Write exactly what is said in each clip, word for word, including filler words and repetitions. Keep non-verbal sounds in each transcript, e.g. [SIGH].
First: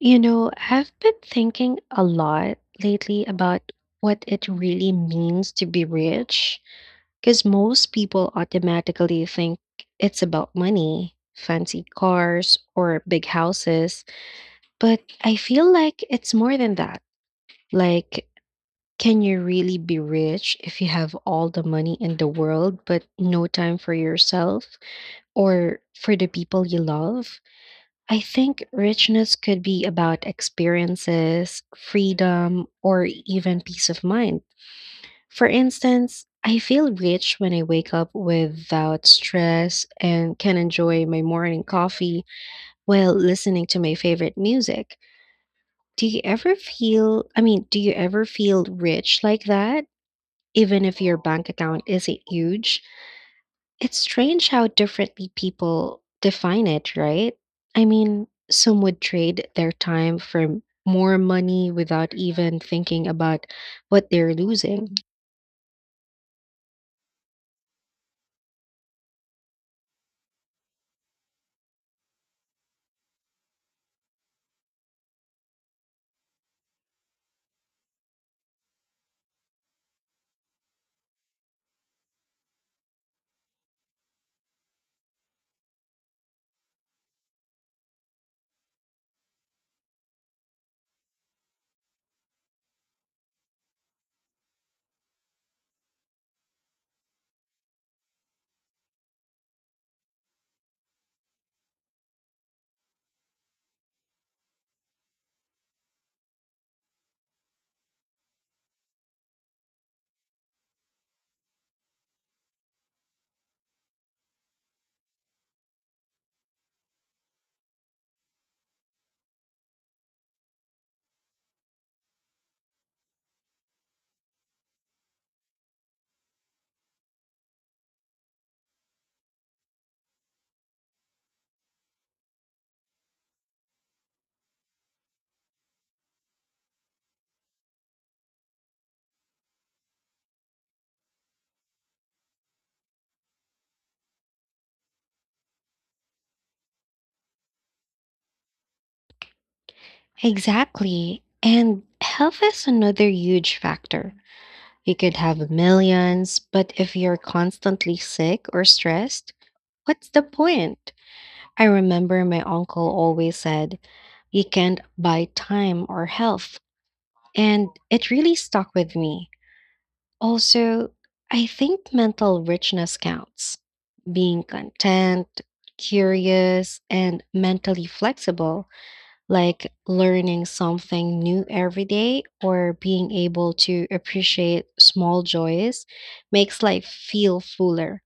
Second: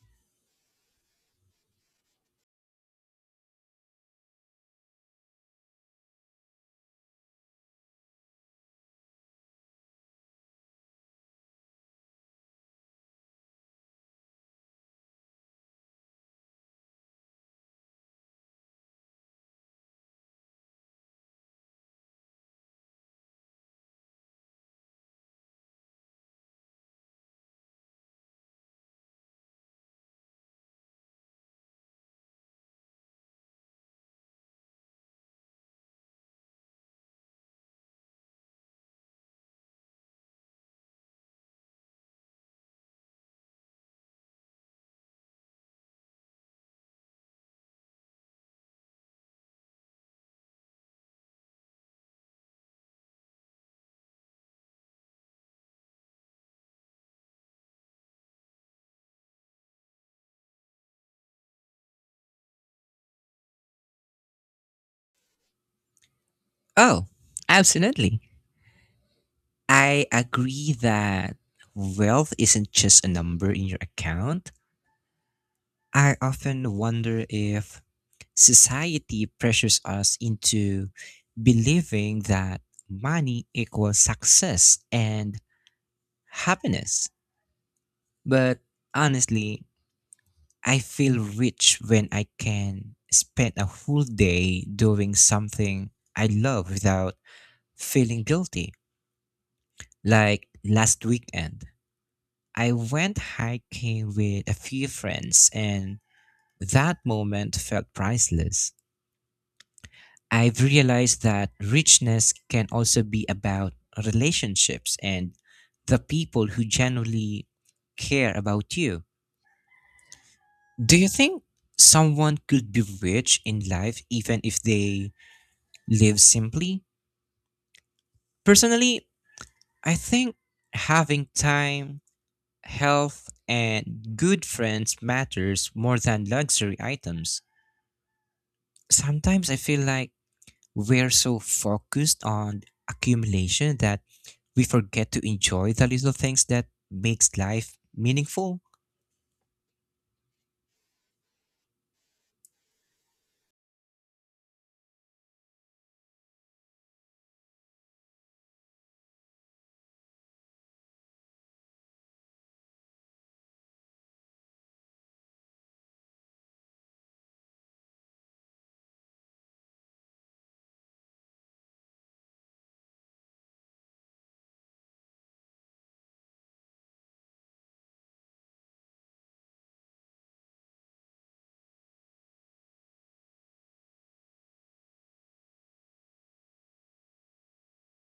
You know, I've been thinking a lot lately about what it really means to be rich, because most people automatically think it's about money, fancy cars, or big houses. But I feel like it's more than that. Like, can you really be rich if you have all the money in the world, but no time for yourself or for the people you love? I think richness could be about experiences, freedom, or even peace of mind. For instance, I feel rich when I wake up without stress and can enjoy my morning coffee while listening to my favorite music. Do you ever feel, I mean, do you ever feel rich like that, even if your bank account isn't huge? It's strange how differently people define it, right? I mean, some would trade their time for m- more money without even thinking about what they're losing. Oh, absolutely. I agree that wealth isn't just a number in your account. I often wonder if society pressures us into believing that money equals success and happiness. But honestly, I feel rich when I can spend a whole day doing something I love without feeling guilty. Like last weekend. I went hiking with a few friends, and that moment felt priceless. I've realized that richness can also be about relationships and the people who genuinely care about you. Do you think someone could be rich in life even if they live simply? Personally, I think having time, health, and good friends matters more than luxury items. Sometimes I feel like we're so focused on accumulation that we forget to enjoy the little things that makes life meaningful. Exactly. And health is another huge factor. You could have millions, but if you're constantly sick or stressed, what's the point? I remember my uncle always said, "You can't buy time or health." And it really stuck with me. Also, I think mental richness counts. Being content, curious, and mentally flexible, like learning something new every day or being able to appreciate small joys, makes life feel fuller.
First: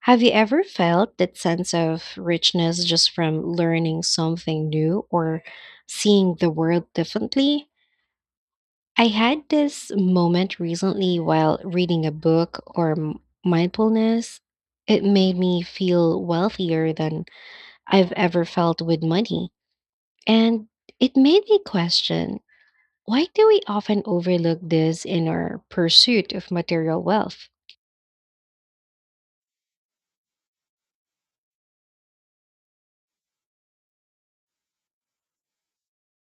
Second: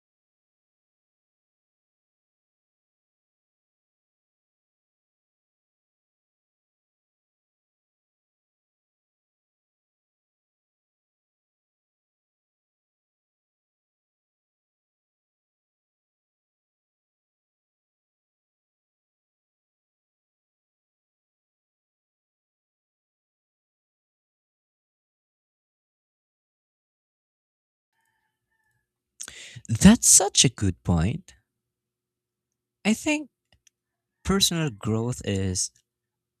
Have you ever felt that sense of richness just from learning something new or seeing the world differently? I had this moment recently while reading a book or m- mindfulness. It made me feel wealthier than I've ever felt with money. And it made me question, why do we often overlook this in our pursuit of material wealth? That's such a good point. I think personal growth is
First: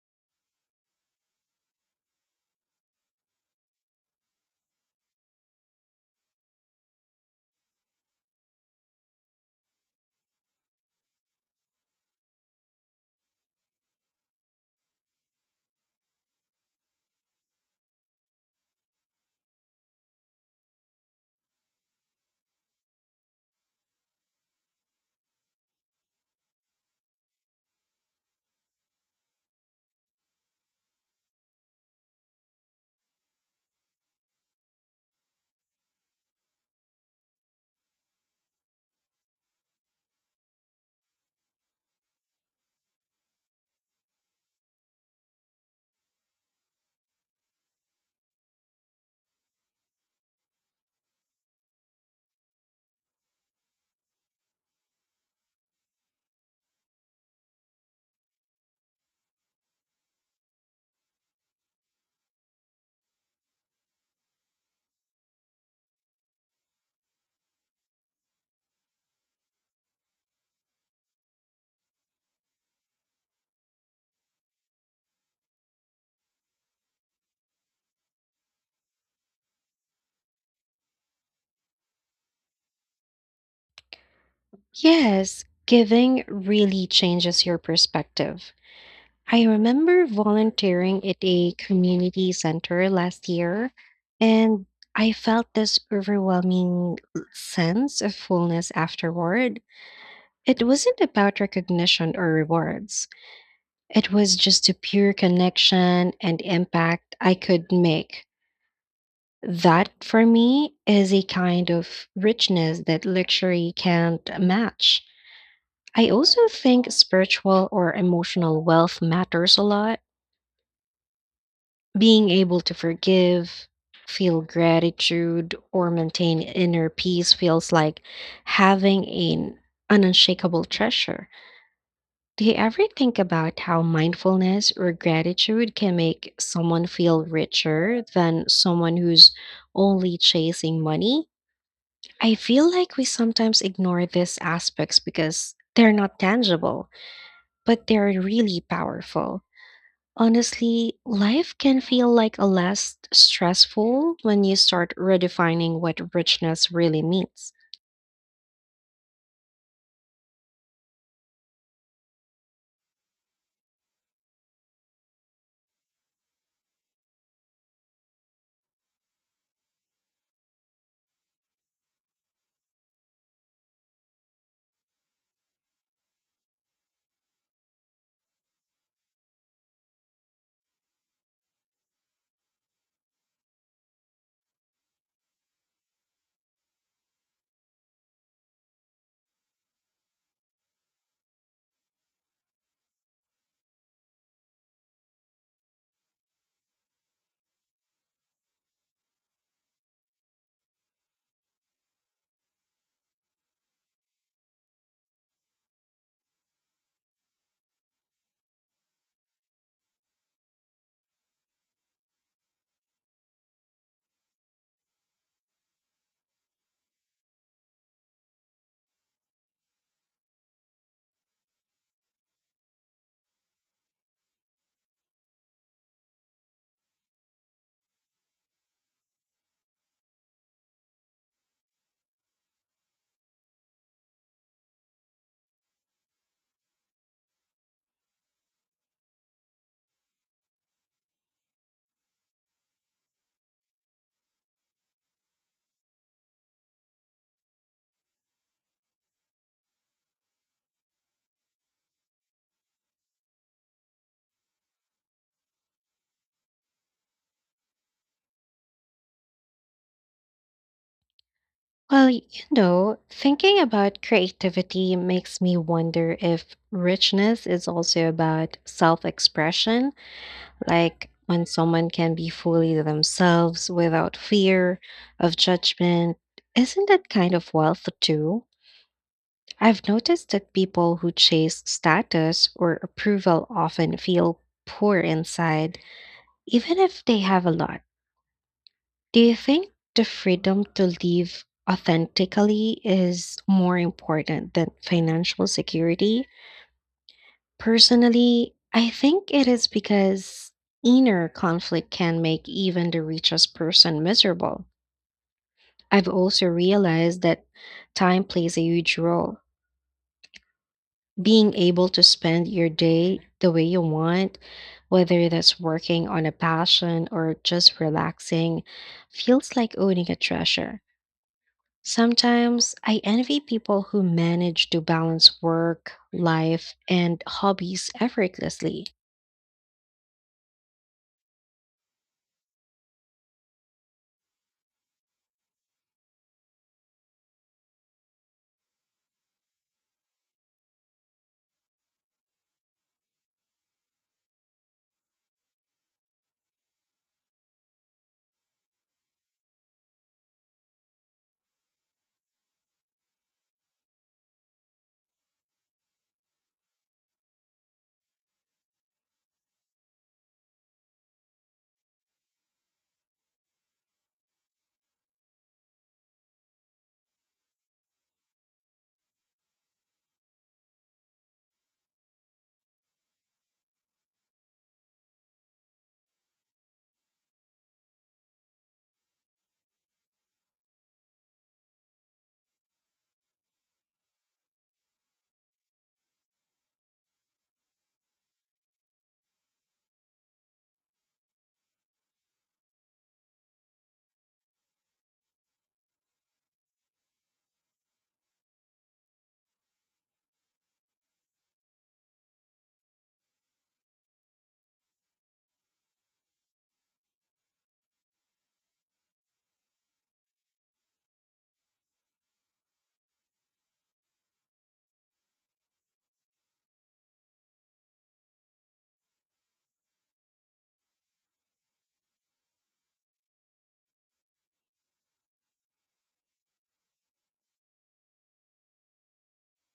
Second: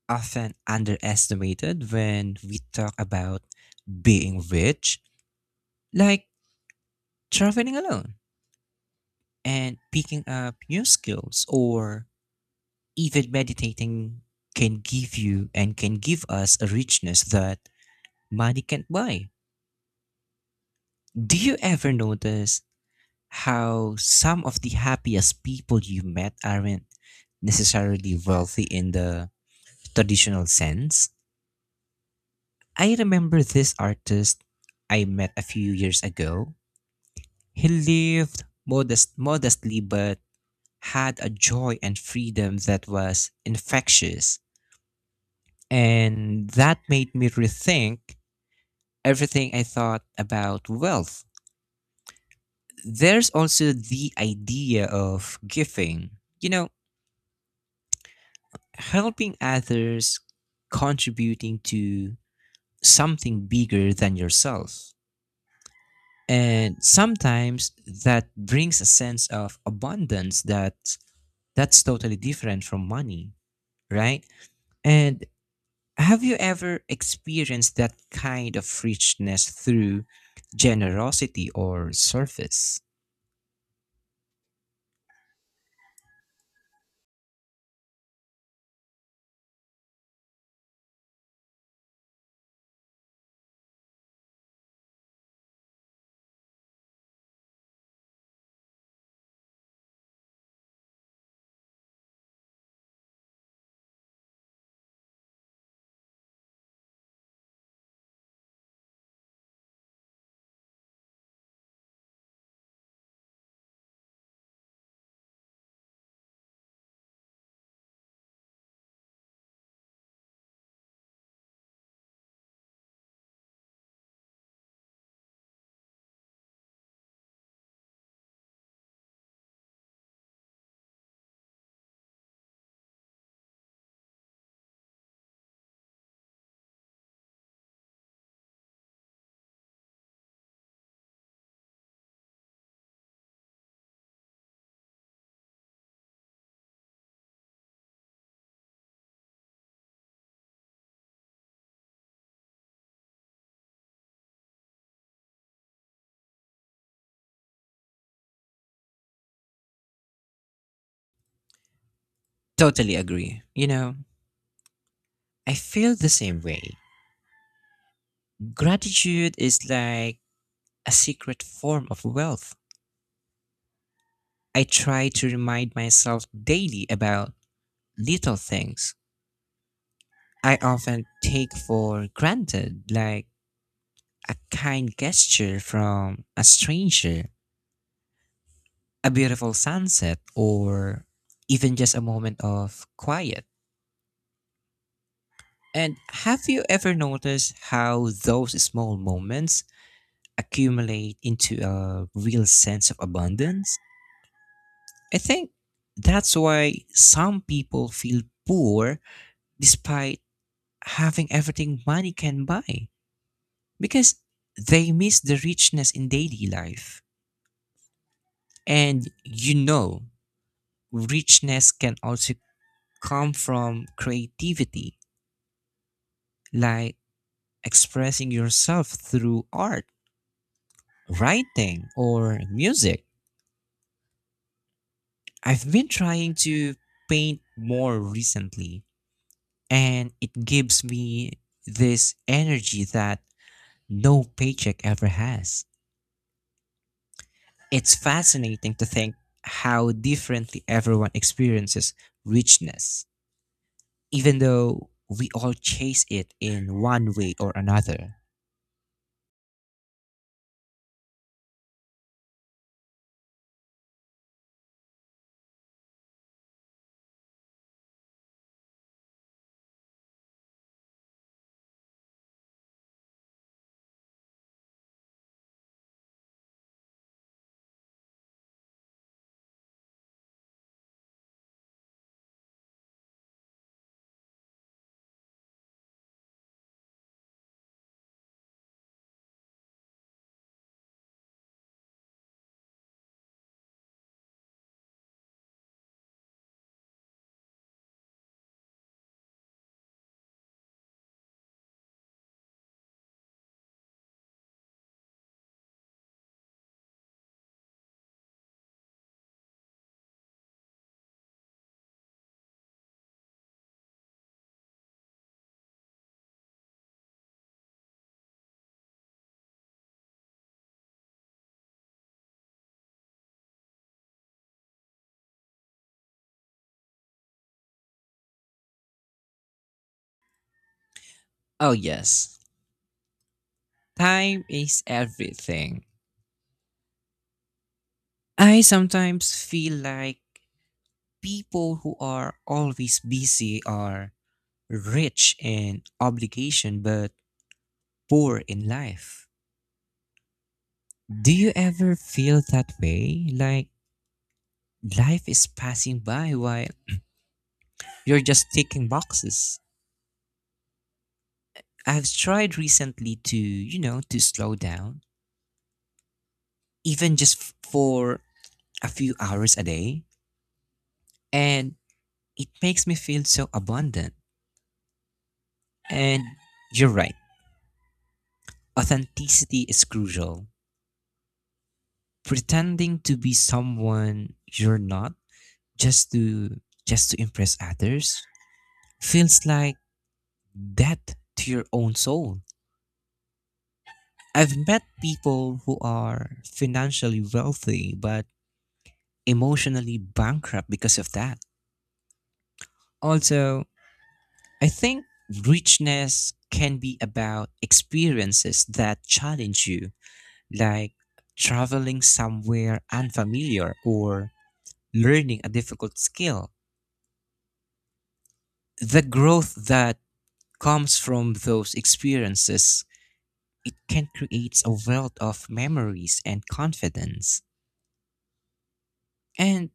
often underestimated when we talk about being rich, like traveling alone and picking up new skills or even meditating can give you and can give us a richness that money can't buy. Do you ever notice how some of the happiest people you met aren't necessarily wealthy in the traditional sense? I remember this artist I met a few years ago. He lived modest, modestly but had a joy and freedom that was infectious. And that made me rethink everything I thought about wealth. There's also the idea of giving. You know, helping others, contributing to something bigger than yourself. And sometimes that brings a sense of abundance that that's totally different from money, right? And have you ever experienced that kind of richness through generosity or service? Yes, giving really changes your perspective. I remember volunteering at a community center last year, and I felt this overwhelming sense of fullness afterward. It wasn't about recognition or rewards, it was just a pure connection and impact I could make. That for me is a kind of richness that luxury can't match. I also think spiritual or emotional wealth matters a lot. Being able to forgive, feel gratitude, or maintain inner peace feels like having an, an unshakable treasure. Do you ever think about how mindfulness or gratitude can make someone feel richer than someone who's only chasing money? I feel like we sometimes ignore these aspects because they're not tangible, but they're really powerful. Honestly, life can feel like a less stressful when you start redefining what richness really means. Totally agree. You know, I feel the same way. Gratitude is like a secret form of wealth I try to remind myself daily about little things I often take for granted, like a kind gesture from a stranger, a beautiful sunset, or even just a moment of quiet. And have you ever noticed how those small moments accumulate into a real sense of abundance? I think that's why some people feel poor despite having everything money can buy because they miss the richness in daily life. And you know, richness can also come from creativity, like expressing yourself through art, writing, or music. I've been trying to paint more recently, and it gives me this energy that no paycheck ever has. It's fascinating to think how differently everyone experiences richness, even though we all chase it in one way or another. Well, you know, thinking about creativity makes me wonder if richness is also about self expression, like when someone can be fully themselves without fear of judgment. Isn't that kind of wealth too? I've noticed that people who chase status or approval often feel poor inside, even if they have a lot. Do you think the freedom to live authentically is more important than financial security? Personally, I think it is because inner conflict can make even the richest person miserable. I've also realized that time plays a huge role. Being able to spend your day the way you want, whether that's working on a passion or just relaxing, feels like owning a treasure. Sometimes I envy people who manage to balance work, life, and hobbies effortlessly. Oh, yes, time is everything. I sometimes feel like people who are always busy are rich in obligation but poor in life. Do you ever feel that way? Like life is passing by while you're just ticking boxes? I've tried recently to, you know, to slow down, even just f- for a few hours a day, and it makes me feel so abundant. And you're right, authenticity is crucial. Pretending to be someone you're not just to just to impress others feels like death to your own soul. I've met people who are financially wealthy but emotionally bankrupt because of that. Also, I think richness can be about experiences that challenge you, like traveling somewhere unfamiliar or learning a difficult skill. The growth that comes from those experiences, it can create a wealth of memories and confidence. And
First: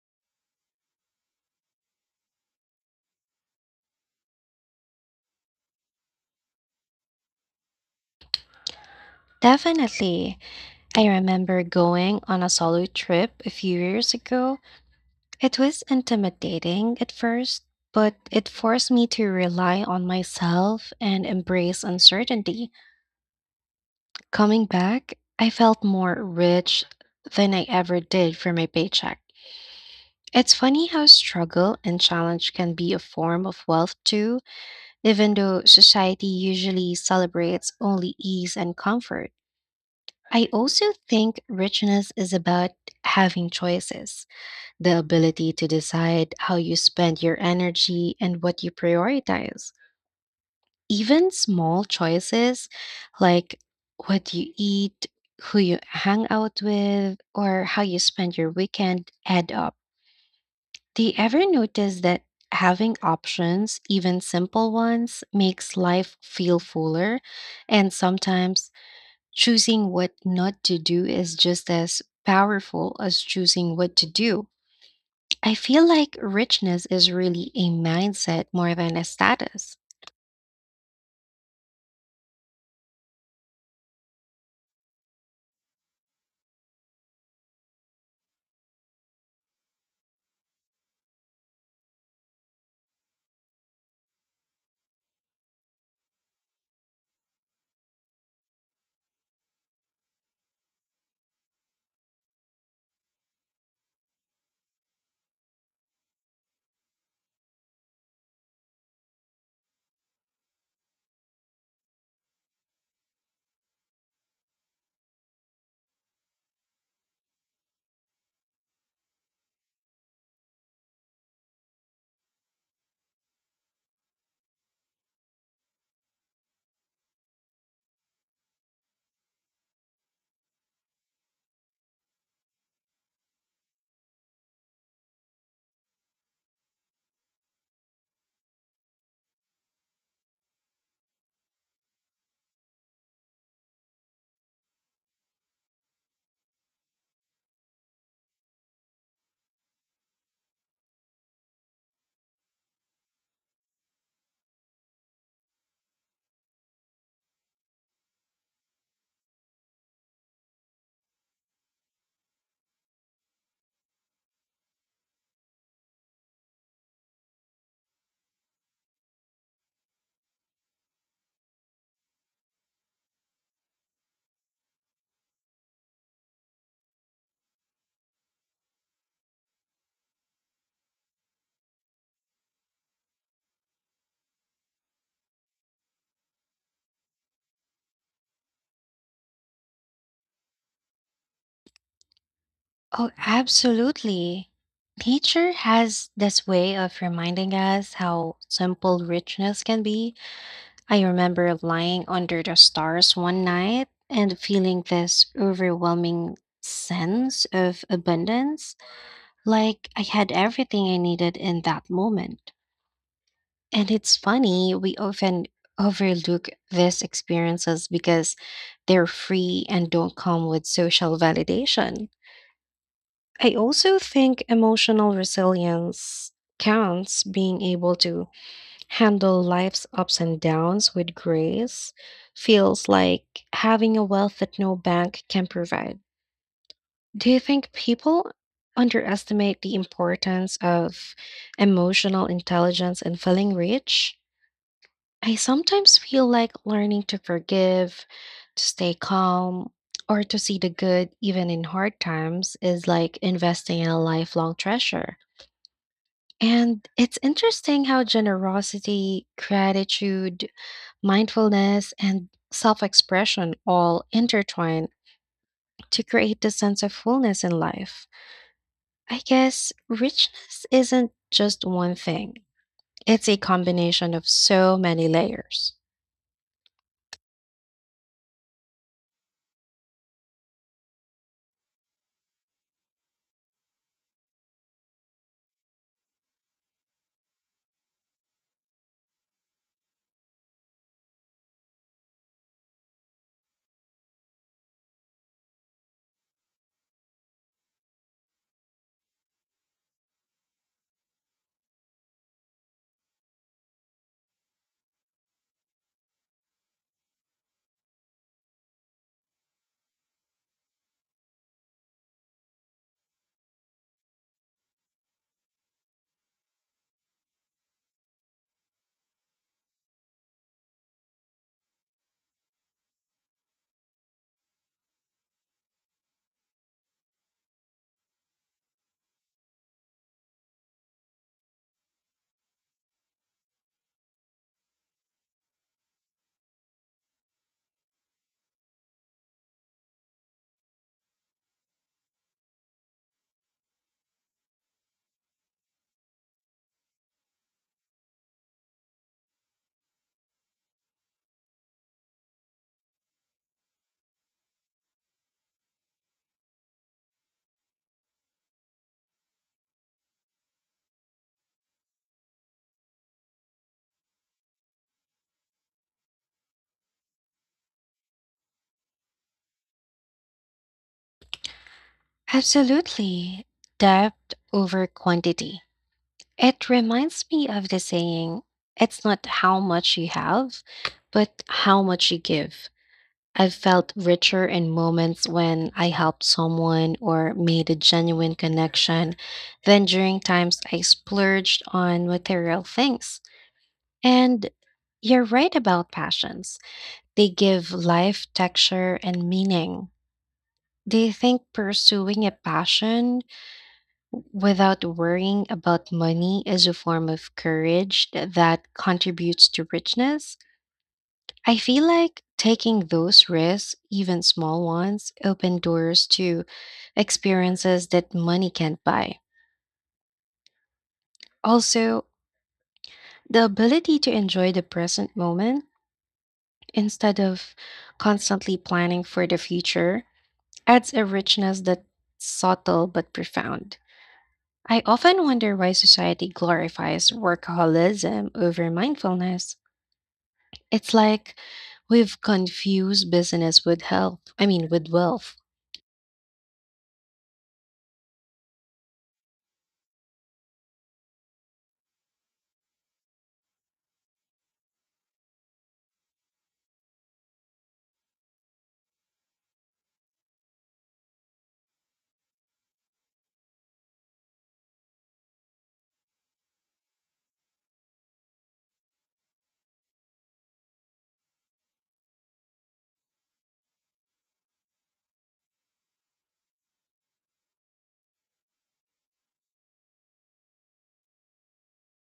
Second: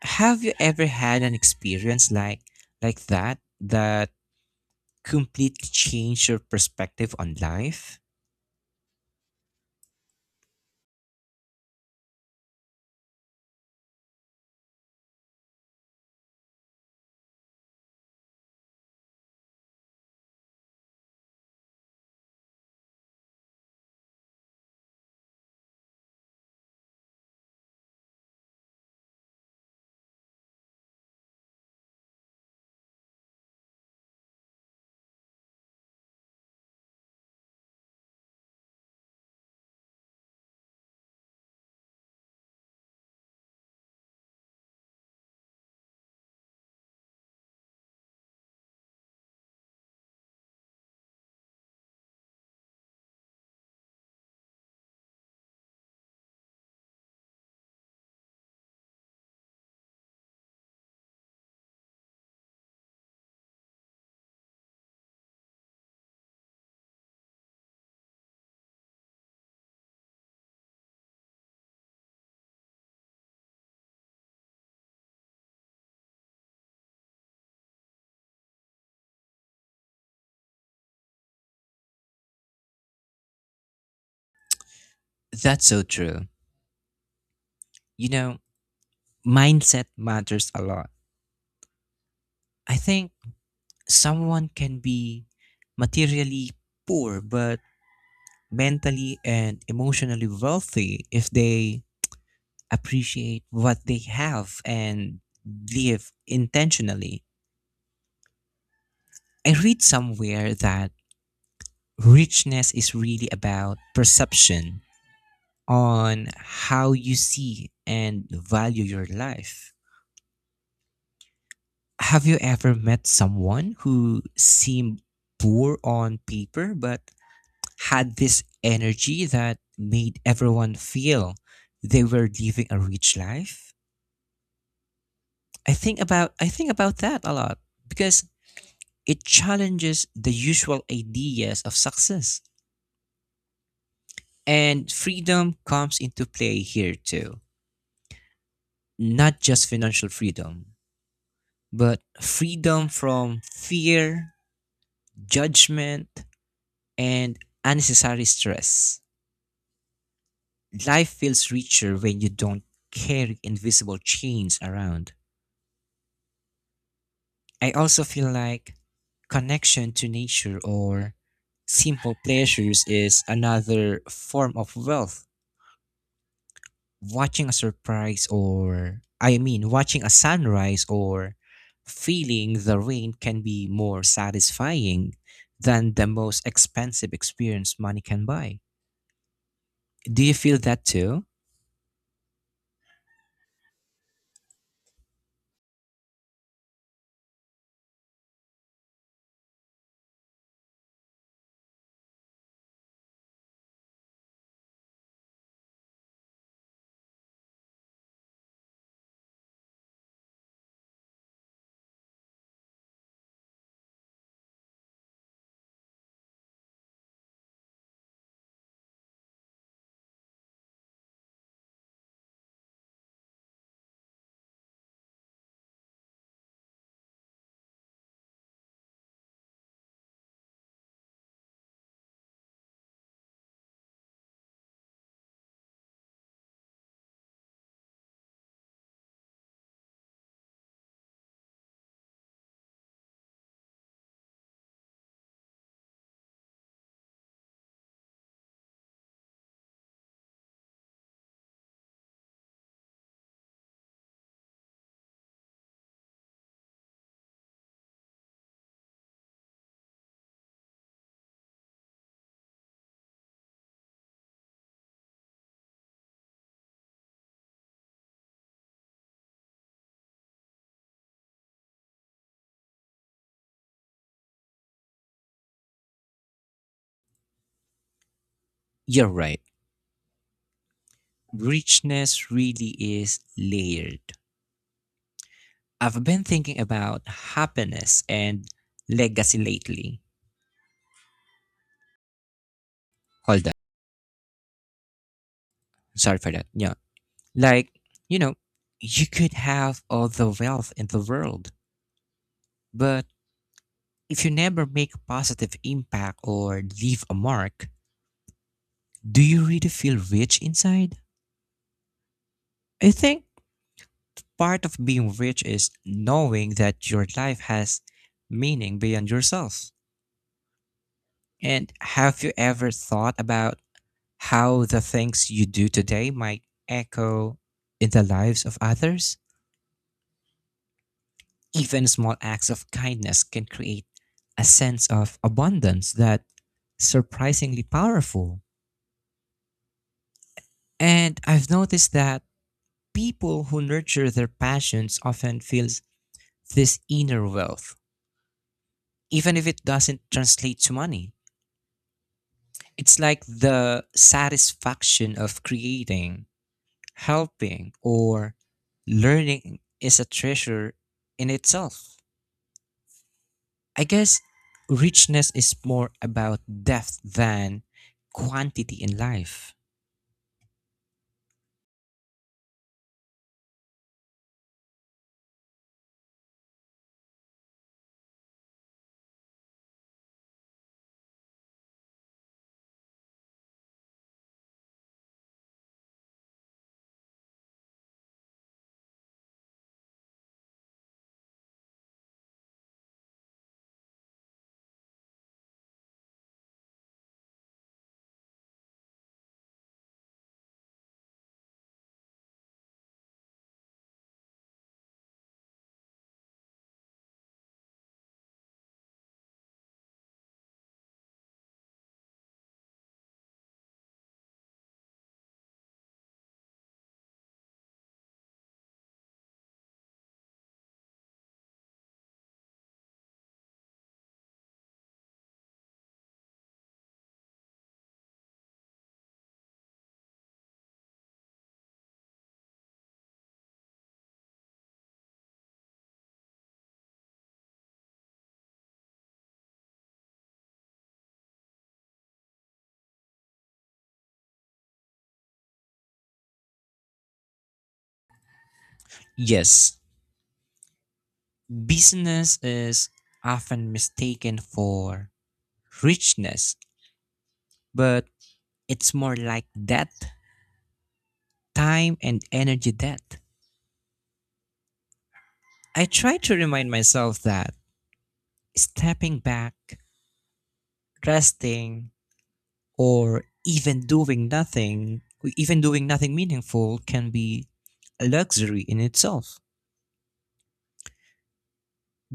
have you ever had an experience like like that that completely changed your perspective on life? Definitely. I remember going on a solo trip a few years ago. It was intimidating at first, but it forced me to rely on myself and embrace uncertainty. Coming back, I felt more rich than I ever did for my paycheck. It's funny how struggle and challenge can be a form of wealth too, even though society usually celebrates only ease and comfort. I also think richness is about having choices, the ability to decide how you spend your energy and what you prioritize. Even small choices like what you eat, who you hang out with, or how you spend your weekend add up. Do you ever notice that having options, even simple ones, makes life feel fuller? And sometimes choosing what not to do is just as powerful as choosing what to do. I feel like richness is really a mindset more than a status. That's so true. You know, mindset matters a lot. I think someone can be materially poor but mentally and emotionally wealthy if they appreciate what they have and live intentionally. I read somewhere that richness is really about perception on how you see and value your life. Have you ever met someone who seemed poor on paper but had this energy that made everyone feel they were living a rich life. I think about I think about that a lot because it challenges the usual ideas of success. And freedom comes into play here too. Not just financial freedom, but freedom from fear, judgment, and unnecessary stress. Life feels richer when you don't carry invisible chains around. I also feel like connection to nature or simple pleasures is another form of wealth. Watching a surprise or, I mean, watching a sunrise or feeling the rain can be more satisfying than the most expensive experience money can buy. Do you feel that too? Oh, absolutely. Nature has this way of reminding us how simple richness can be. I remember lying under the stars one night and feeling this overwhelming sense of abundance, like I had everything I needed in that moment. And it's funny, we often overlook these experiences because they're free and don't come with social validation. I also think emotional resilience counts, being able to handle life's ups and downs with grace feels like having a wealth that no bank can provide. Do you think people underestimate the importance of emotional intelligence in feeling rich? I sometimes feel like learning to forgive, to stay calm, or to see the good even in hard times is like investing in a lifelong treasure. And it's interesting how generosity, gratitude, mindfulness, and self expression all intertwine to create the sense of fullness in life. I guess richness isn't just one thing, it's a combination of so many layers. You're right. Richness really is layered. I've been thinking about happiness and legacy lately. Hold that. Sorry for that. Yeah. Like, you know, you could have all the wealth in the world, but if you never make a positive impact or leave a mark, do you really feel rich inside? I think part of being rich is knowing that your life has meaning beyond yourself. And have you ever thought about how the things you do today might echo in the lives of others? Even small acts of kindness can create a sense of abundance that's surprisingly powerful. And I've noticed that people who nurture their passions often feels this inner wealth, even if it doesn't translate to money. It's like the satisfaction of creating, helping, or learning is a treasure in itself. I guess richness is more about depth than quantity in life. Absolutely. Depth over quantity. It reminds me of the saying, it's not how much you have, but how much you give. I've felt richer in moments when I helped someone or made a genuine connection than during times I splurged on material things. And you're right about passions, they give life texture and meaning. Do you think pursuing a passion without worrying about money is a form of courage that contributes to richness? I feel like taking those risks, even small ones, open doors to experiences that money can't buy. Also, the ability to enjoy the present moment instead of constantly planning for the future adds a richness that's subtle but profound. I often wonder why society glorifies workaholism over mindfulness. It's like we've confused business with health, I mean, with wealth. Yes, business is often mistaken for richness, but it's more like depth, time, and energy depth. I try to remind myself that stepping back, resting, or even doing nothing, even doing nothing meaningful can be a luxury in itself.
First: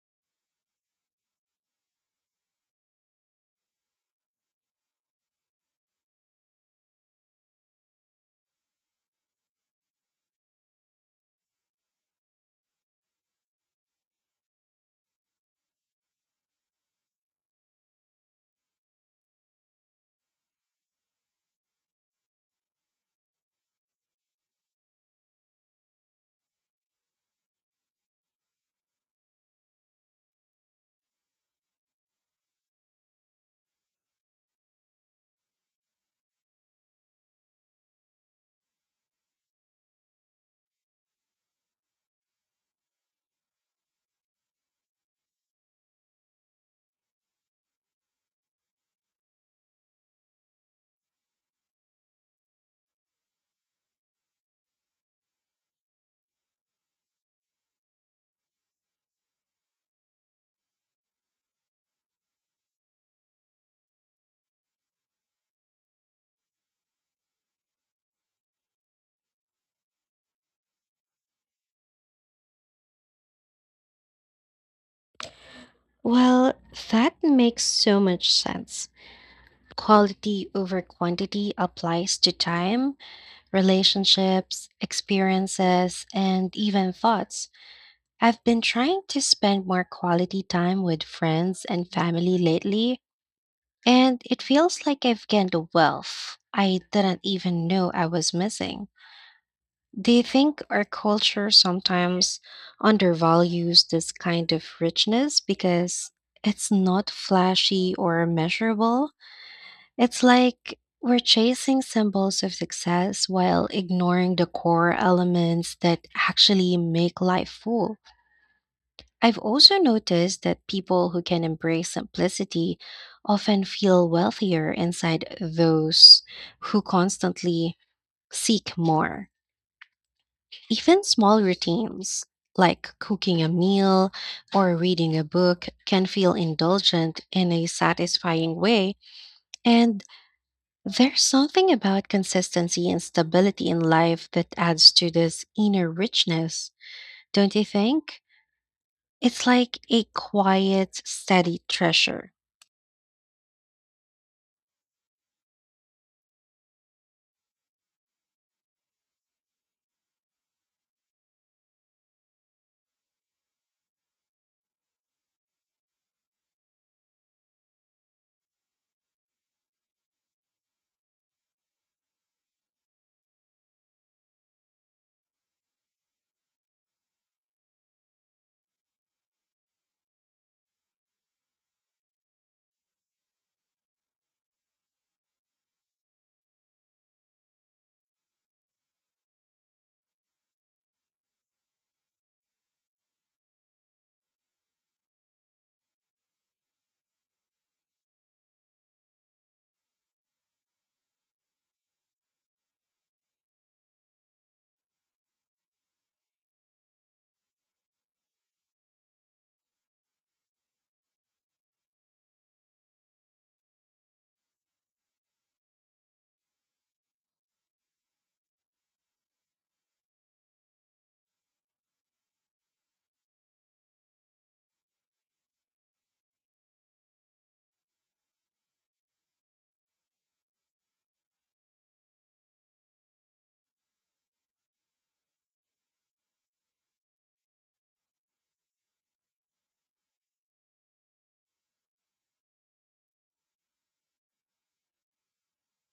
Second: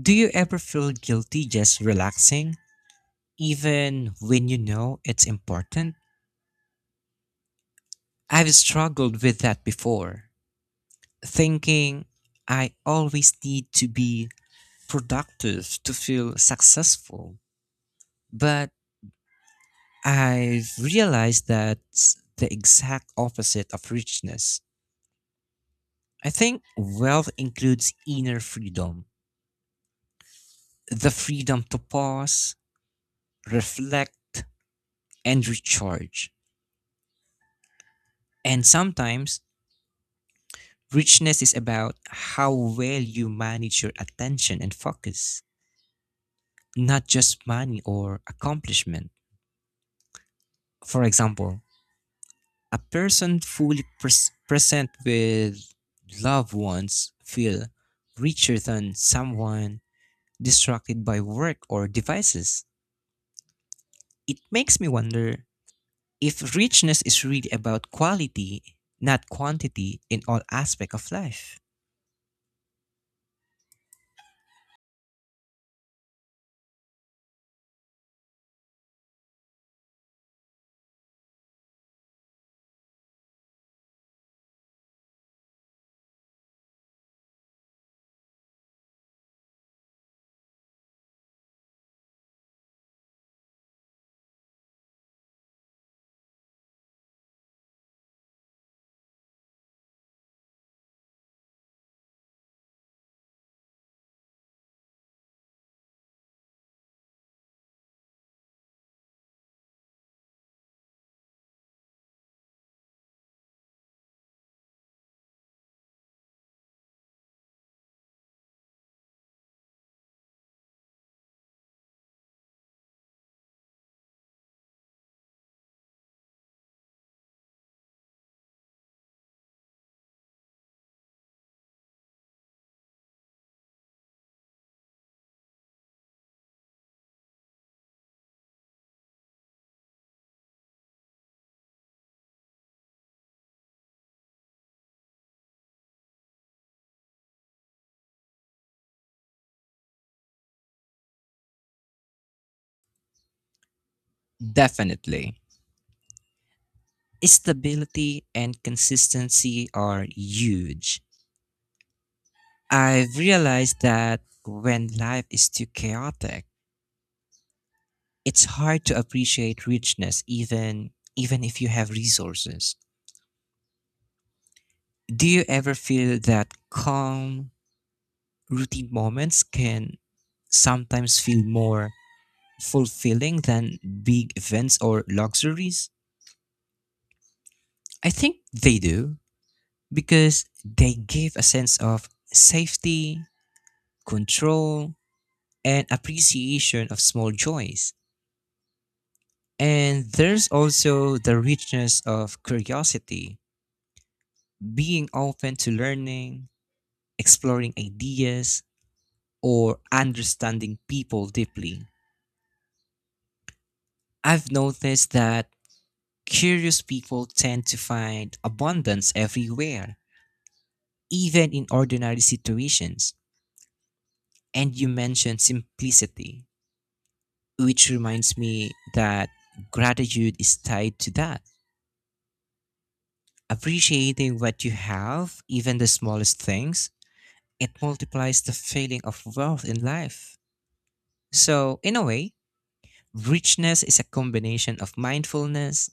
Do you ever feel guilty just relaxing, even when you know it's important? I've struggled with that before, thinking I always need to be productive to feel successful. But I've realized that's the exact opposite of richness. I think wealth includes inner freedom, the freedom to pause, reflect, and recharge. And sometimes richness is about how well you manage your attention and focus, not just money or accomplishment. For example, a person fully pres- present with loved ones feel richer than someone distracted by work or devices. It makes me wonder if richness is really about quality, not quantity in all aspects of life. Well, that makes so much sense. Quality over quantity applies to time, relationships, experiences, and even thoughts. I've been trying to spend more quality time with friends and family lately, and it feels like I've gained a wealth I didn't even know I was missing. Do you think our culture sometimes undervalues this kind of richness because it's not flashy or measurable? It's like we're chasing symbols of success while ignoring the core elements that actually make life full. I've also noticed that people who can embrace simplicity often feel wealthier inside those who constantly seek more. Even small routines like cooking a meal or reading a book can feel indulgent in a satisfying way. And there's something about consistency and stability in life that adds to this inner richness, don't you think? It's like a quiet, steady treasure. Definitely. Stability and consistency are huge. I've realized that when life is too chaotic, it's hard to appreciate richness even even if you have resources. Do you ever feel that calm routine moments can sometimes feel more fulfilling than big events or luxuries? I think they do because they give a sense of safety, control, and appreciation of small joys. And there's also the richness of curiosity, being open to learning, exploring ideas, or understanding people deeply. I've noticed that curious people tend to find abundance everywhere, even in ordinary situations. And you mentioned simplicity, which reminds me that gratitude is tied to that. Appreciating what you have, even the smallest things, it multiplies the feeling of wealth in life. So, in a way, richness is a combination of mindfulness,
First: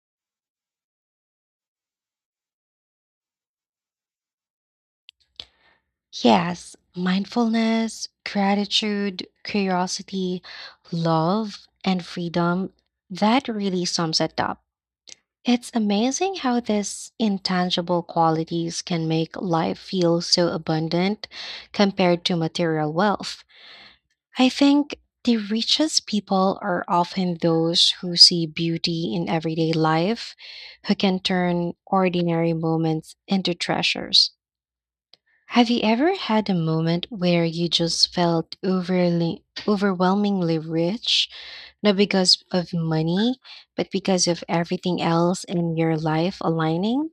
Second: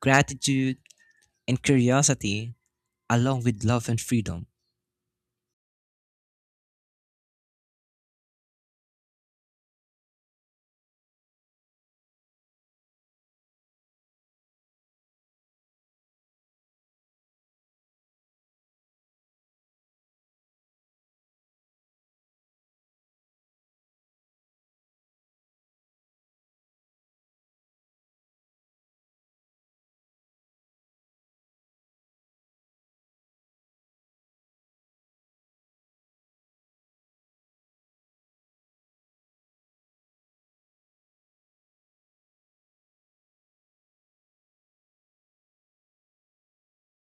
gratitude, and curiosity, along with love and freedom. Yes, mindfulness, gratitude, curiosity, love, and freedom. That really sums it up. It's amazing how these intangible qualities can make life feel so abundant compared to material wealth. I think the richest people are often those who see beauty in everyday life, who can turn ordinary moments into treasures. Have you ever had a moment where you just felt overly, overwhelmingly rich, not because of money, but because of everything else in your life aligning?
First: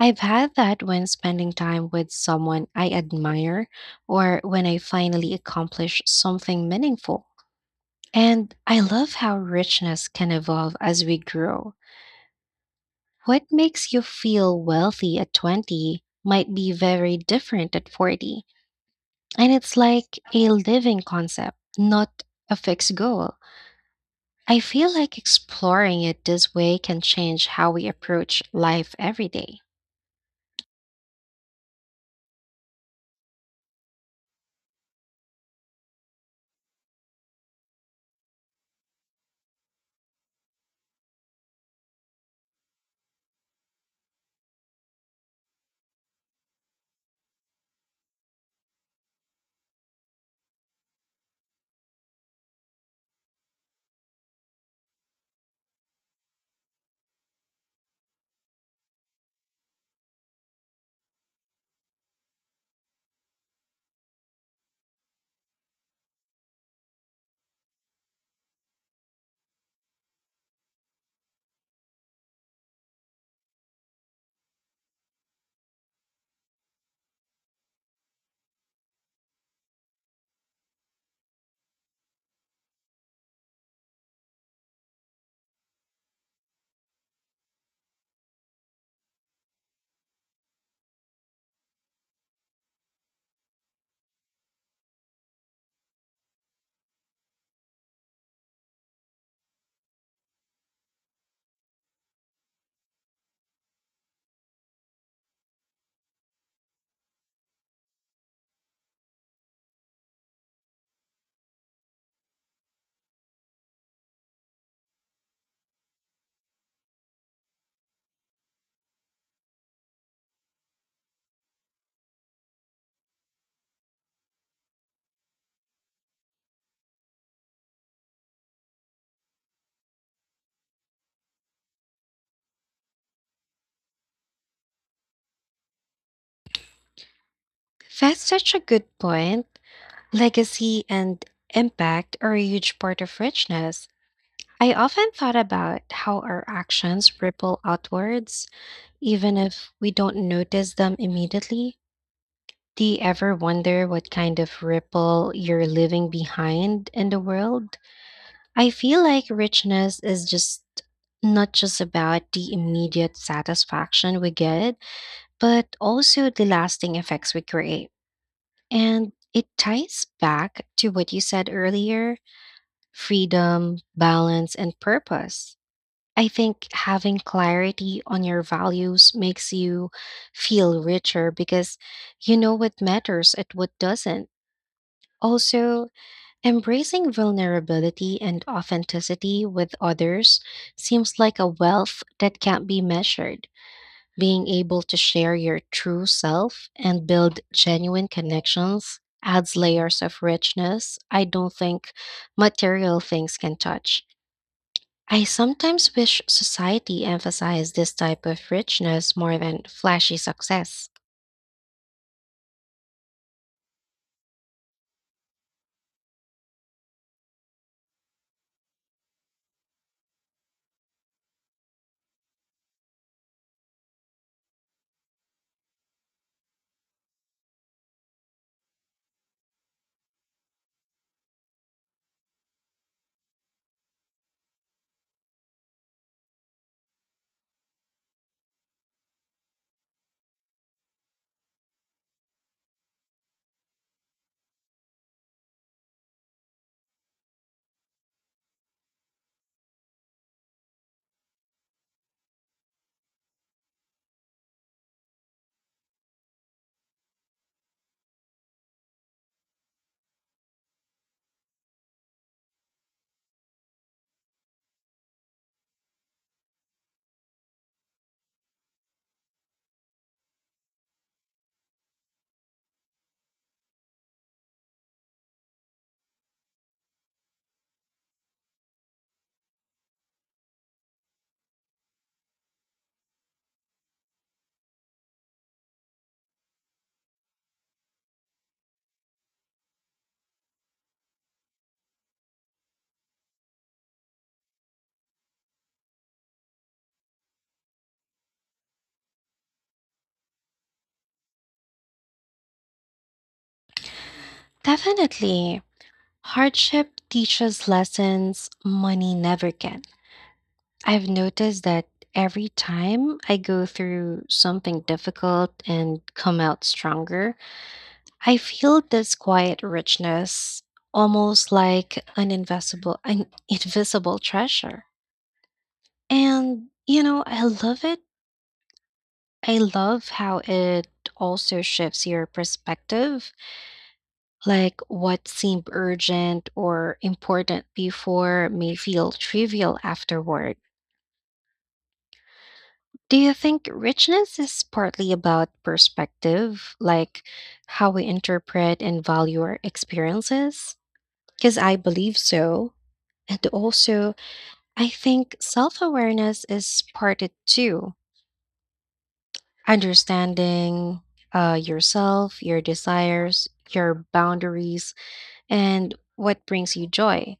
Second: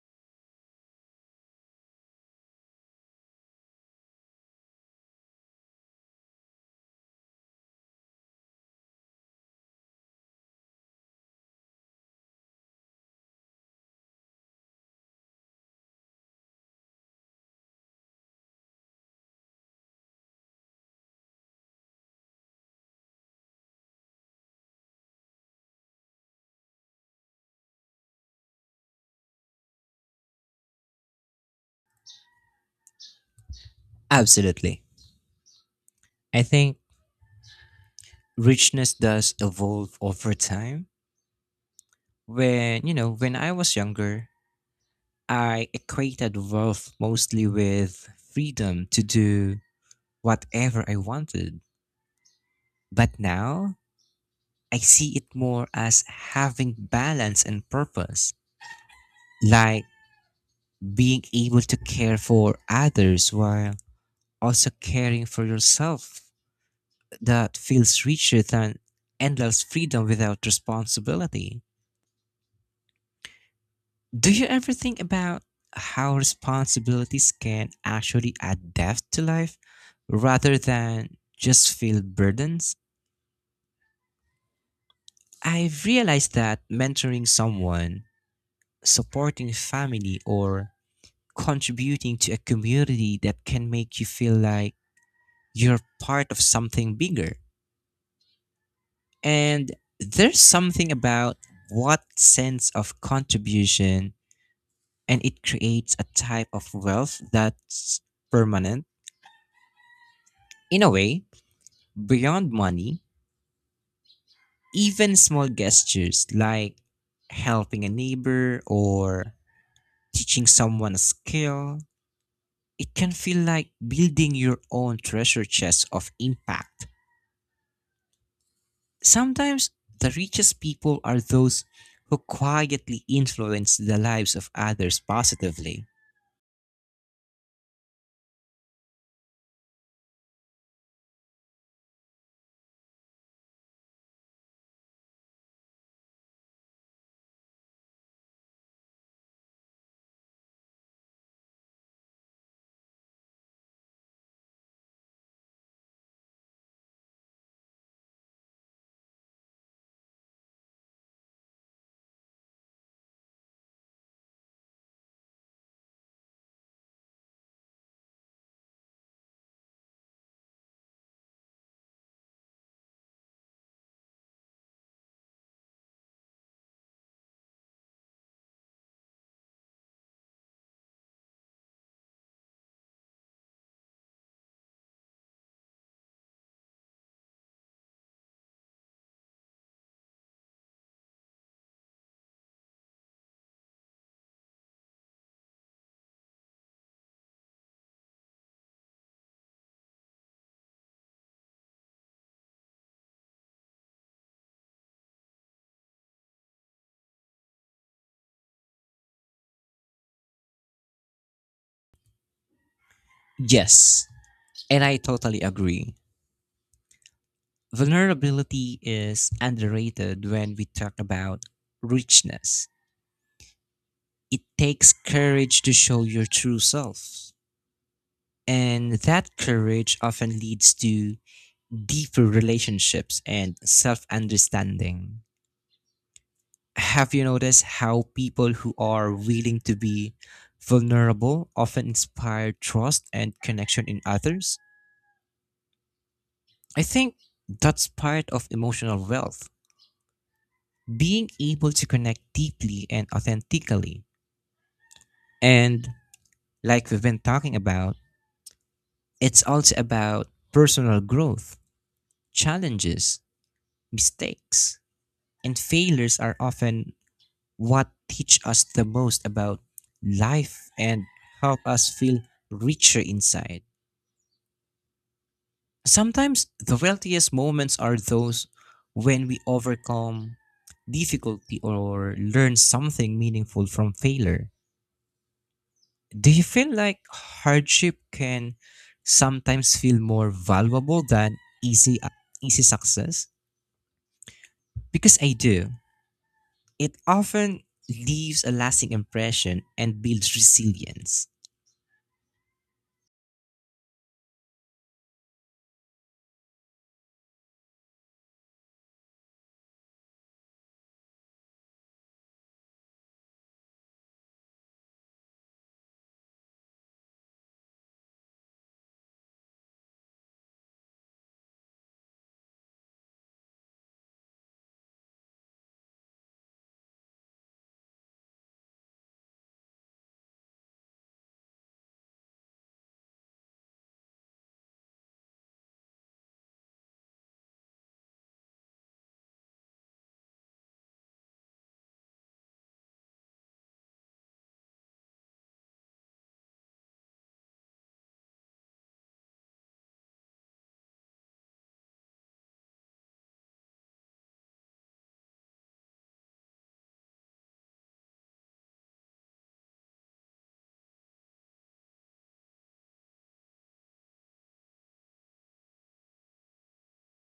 I've had that when spending time with someone I admire or when I finally accomplish something meaningful. And I love how richness can evolve as we grow. What makes you feel wealthy at twenty might be very different at forty. And it's like a living concept, not a fixed goal. I feel like exploring it this way can change how we approach life every day. Absolutely. I think richness does evolve over time. When, you know, when I was younger, I equated wealth mostly with freedom to do whatever I wanted. But now, I see it more as having balance and purpose, like being able to care for others while also caring for yourself. That feels richer than endless freedom without responsibility. Do you ever think about how responsibilities can actually adapt to life rather than just feel burdens? I've realized that mentoring someone, supporting family, or contributing to a community that can make you feel like you're part of something bigger. And there's something about what sense of contribution and it creates a type of wealth that's permanent. In a way, beyond money, even small gestures like helping a neighbor or teaching someone a skill, it can feel like building your own treasure chest of impact. Sometimes the richest people are those who quietly influence the lives of others positively. That's such a good point. Legacy and impact are a huge part of richness. I often thought about how our actions ripple outwards, even if we don't notice them immediately. Do you ever wonder what kind of ripple you're leaving behind in the world? I feel like richness is just not just about the immediate satisfaction we get, but also the lasting effects we create. And it ties back to what you said earlier: freedom, balance, and purpose. I think having clarity on your values makes you feel richer because you know what matters and what doesn't. Also, embracing vulnerability and authenticity with others seems like a wealth that can't be measured. Being able to share your true self and build genuine connections adds layers of richness I don't think material things can touch. I sometimes wish society emphasized this type of richness more than flashy success. Yes, and I totally agree. Vulnerability is underrated when we talk about richness. It takes courage to show your true self. And that courage often leads to deeper relationships and self understanding. Have you noticed how people who are willing to be vulnerable often inspire trust and connection in others? I think that's part of emotional wealth, being able to connect deeply and authentically. And like we've been talking about, it's also about personal growth, challenges, mistakes, and failures are often what teach us the most about life and help us feel richer inside. Sometimes the wealthiest moments are those when we overcome difficulty or learn something meaningful from failure. Do you feel like hardship can sometimes feel more valuable than easy easy success? Because I do. It often leaves a lasting impression and builds resilience. Definitely, hardship teaches lessons money never can. I've noticed that every time I go through something difficult and come out stronger, I feel this quiet richness, almost like an invisible, an [LAUGHS] invisible treasure. And you know, I love it I love how it also shifts your perspective. Like what seemed urgent or important before may feel trivial afterward. Do you think richness is partly about perspective, like how we interpret and value our experiences? Because I believe so. And also, I think self awareness is part it too, understanding uh, yourself, your desires, your boundaries, and what brings you joy.